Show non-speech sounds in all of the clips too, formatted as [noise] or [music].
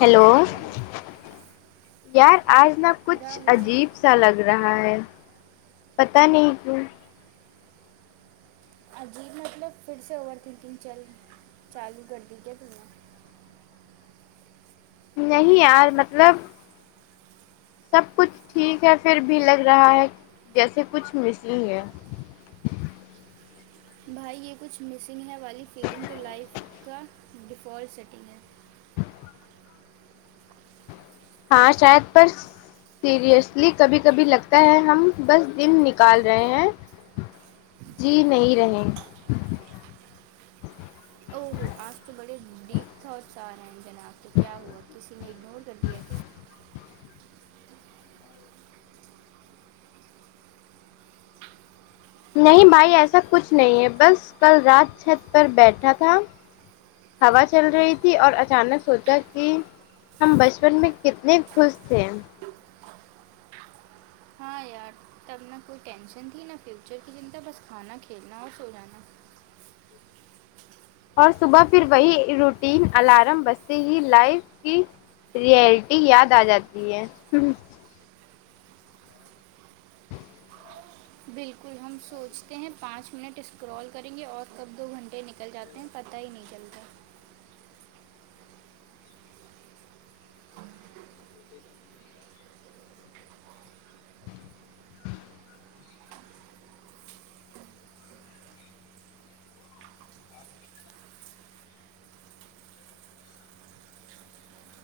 hello یار آج ن کچھ راہل عجیب ا سا لگ رہا ہے پت نہیں کیوں عجیب مطلب پھر سے اوور تھنکنگ چل چالو کر دییے پ نہیں یار مطلب سب کچھ ٹھیک ہے پھر بھی لگ رہا ہے جیسے کچھ مس ہی ہے بھائی یہ کچھ مسنگ ہے والی فلم ٹو لائف کا ڈیفالٹ سیٹنگ ہے ہاں شاید پر سیریئسلی کبھی کبھی لگتا ہے ہم بس دن نکال رہے ہیں جی نہیں رہیں او ہوو آج تو بڑے ڈیپ تھاٹس آ رہے ہیں جنا آج سے کیا ہوا کسی نے اگنور کر دیا کیا نہیں بھائی ایسا کچھ نہیں ہے بس کل رات چھت پر بیٹھا تھا ہوا چل رہی تھی اور اچانک سوچا کہ ہم بچپن میں کتنے خوش تھے ہاں یار تب نہ کوئی ٹینشن تھی نہ فیوچر کی جنتا بس کھانا کھیلنا اور سو جانا اور صبح پھر وہی روٹین الارم بستے ہی لائف کی رئلٹی یاد آ جاتی ہے بالکل ہم سوچتے ہیں پانچ منٹ اسکرال کریں گے اور کب دو گھنٹے نکل جاتے ت پتاہ ہی نہیں چلتا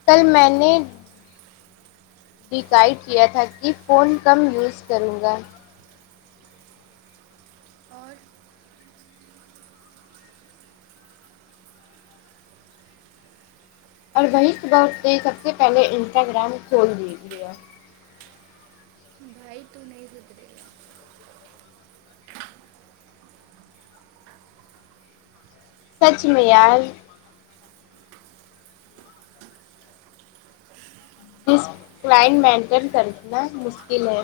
کل میں نے ڈیکائیڈ کیا تھا کہ فون کم یوز کروں گا اور اور وہی سے بات سب سے پہلے انسٹاگرام کھول دی گیا وئی تو نسے سچ میال جس کلائن مینٹین کرنا مشکل ہے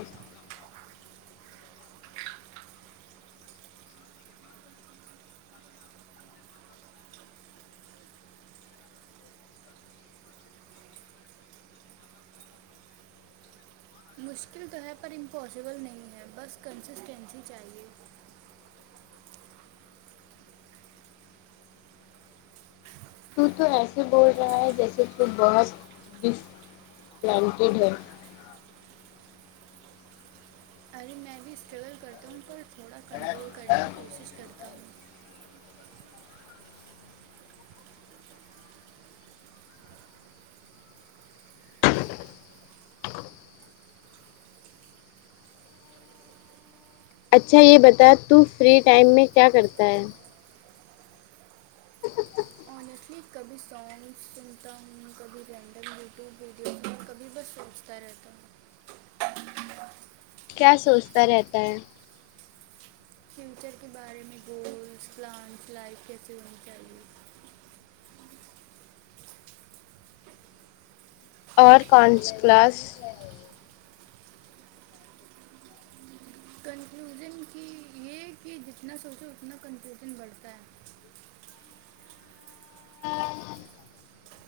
مشکل تو ہے پر امپوسبل نہیں ہے بس کنسسٹینسی چاہیے تو تو ایسے بول رہا ہے جیسے تو بہت ڈٹی ہے ابھی میں بھی اسٹرگل کرتا ہوں پر تھوڑا کنٹرول کرنے کی کوشش کرتا ہوں اچھا یہ بتا تو فری ٹائم میں کیا کرتا ہے ھ کبھی سانگ سنتا ہوں کبھی رینڈم یوٹیوب ویڈیوز میں کبھی بس سوچتا رہتا ہوں کیا سوچتا رہتا ہے فیوچر کے بارے میں گولس پلانس لائف کیسے ہو کیا اور کونس کلاس کنفلوژن کی یہ کہ جتنا سوچو اتنا کنفلوژن بڑھتا ہے [inaudible]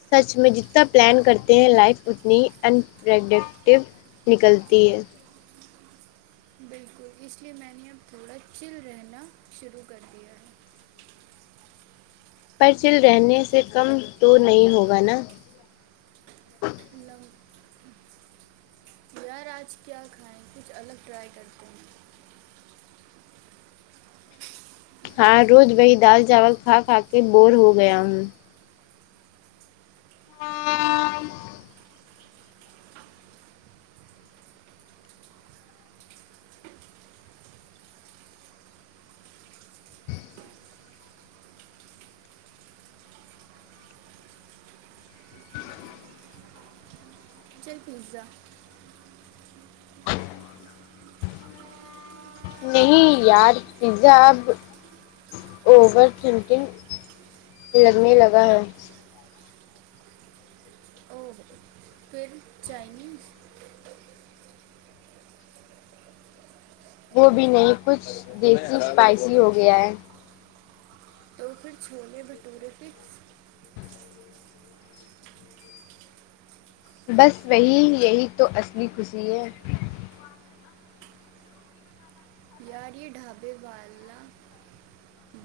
سچ میں جتنا پلان کرتے ہیں لائف اتنی انپرڈکٹیو نکلتی ہے تو اس لیے میں نے اب تھوڑا چل رہنا شروع کر دیا ہے پرچل رہنے سے کم تو نہیں ہوگا نا مطلبگ یار آج کیا کھائیں کچھ الگ ٹرائی کر دو ہاں روز وہی دال چاول کھا کھا کے بور ہو گیا ہوں [inaudible] چکن پیزا نہیں یار پزا اب اوور تھنکنگ لگنے لگا ہے اور پھر چائنیز وہ بھی نہیں کچھ دیسی اسپائسی ہو گیا ہے تو پھر چھوولے بھٹورے پ بس وہی یہی تو اصلی خوشی ہے یار یہ ڈھابے والا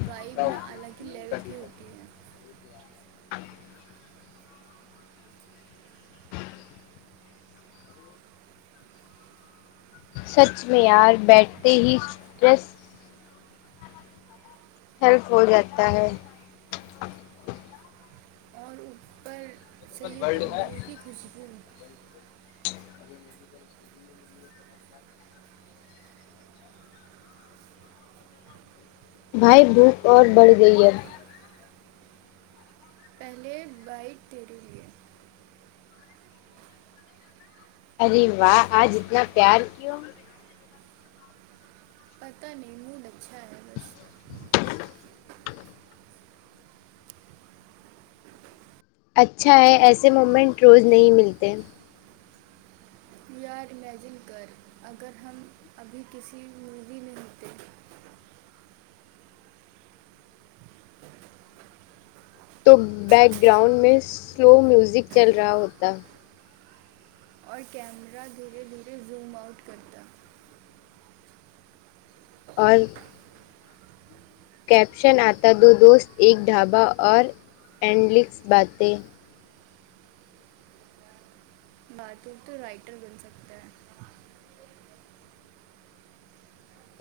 بائیک نہ الگ کی لیول کی ہوتی ہے [inaudible] سچ میں یار بیٹھتے ہیرس ہیلپ ہو جاتا ہے اور اوپر سید تندور کی خوشبو بھائی بھوک اور بڑھ گئی ہےب پہلے بائک تیرے لیے ارے واہ آج اتنا پیار کیوں پتہ نہی موڈ اچھا ہے بس [inaudible] اچھا ہے ایسے مومنٹ روز نہیں ملتے ویو آر ایمیجن کر اگر ہم ابھی کسی مووی میں متے تو بیک گراؤنڈ میں سلو میوزک چل رہا ہوتا اور کیمرہ دھیرے دھیرے زوم آؤٹ کرتا اور کیپشن آتا دو دوست ایک ڈھابا اور اینلکس باتے بات ہو تو رائٹر بن سکتا ہے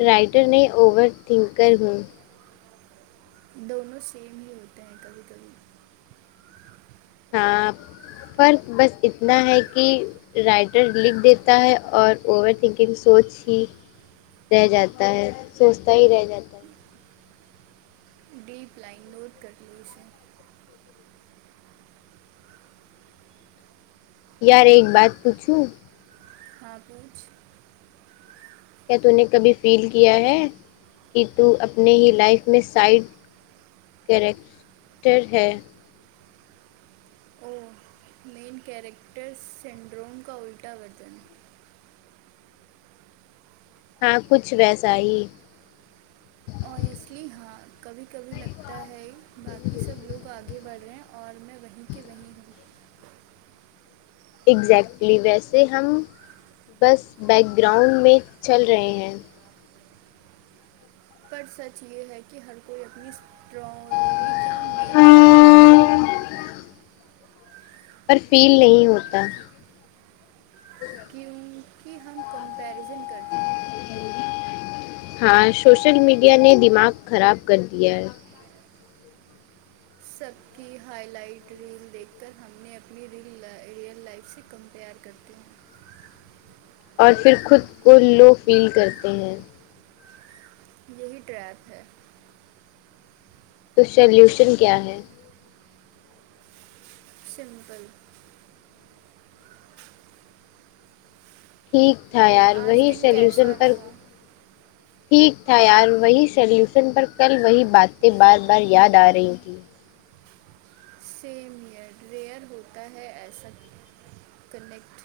رائٹر میں اوور تھنکر ہوں دونوں سیم ہی ہوتے ہیں کبھی کبھی ہاں فرق بس اتنا ہے کہ رائٹر لکھ دیتا ہے اور اوور تھنکنگ سوچ ہی رہ جاتا ہے سوچتا ہی رہ جاتا ہے ڈیپ لائن نوٹ کر ل اسے یار ایک بات پوچھو ہاں پوچھ کیا تو نے کبھی فیل کیا ہے کہ تو اپنے ہی لائف میں سائڈ کیریکٹر ہے او مین کیریکٹر سنڈروم کا الٹا کرتے ہیں ہاں کچھ ویسا ہی اوسٹلی ہاں کبھی کبھی لگتا ہے باقی سب لوگ آگے بڑھ رہے ہیں اور میں وہیں کہ وہیں اگزیکٹلی ویسے ہم بس بیک گراؤنڈ میں چل رہے ہیں پر سچ یہ ہے کہ ہر کوئی اپنی اسٹری کا مین کیریکٹر ہے پر فیل نہیں ہوتا کیونکہ ہم کمپیرزن کرتے ہیں ہاں سوشل میڈیا نے دماغ خراب کر دیا ہے سب کی ہائی لائٹ ریل دیکھ کر ہم نے اپنی ریل ریئل لائف سے کمپیئر کرتی اور پھر خود کو لو فیل کرتے ہیں یہی ٹریپ ہے تو سلوشن کیا ہے سمپل ٹھیک تھا اور یار آج وہی دن سلیوشن کیسا پر رہا ٹھیک تھا یار وہی سلیوشن پر کل وہی باتیں بار بار یاد آ رہی تھیں سیم ایئر ریئر ہوتا ہے ایسا کنیکٹ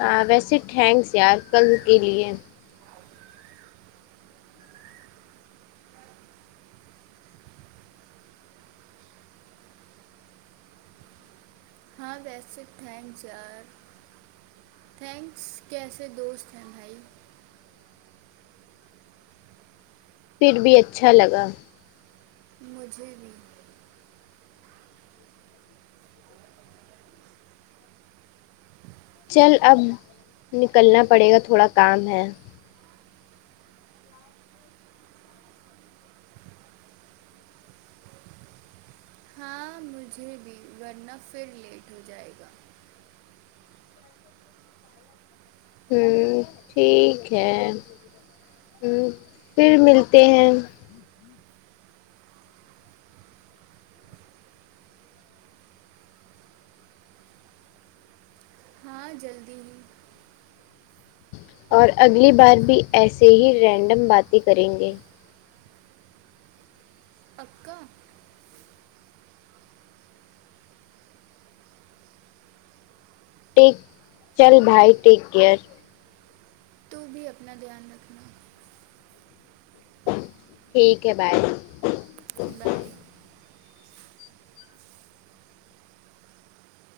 ہاں ویسے ٹھینکس یار کل کے لیے ہاں ویسے تٹھینک یار تھینکس کیسے دوست ہیں بھائی پھر بھی اچھا لگا مجھے بھی چل اب نکلنا پڑے گا تھوڑا کام ہے ہاں مجھے بھی ورنہ پھر لیٹ ہو جائے گا ہ ٹھیک ہے پھر ملتے ہیں ہاں جلدی ہی اور اگلی بار بھی ایسے ہی رینڈم باتیں کریں گے پکا ٹیک چل بھائی ٹیک کیئر تو بھی اپنا دھیان رکھنا ٹھیک ہے بائے بائے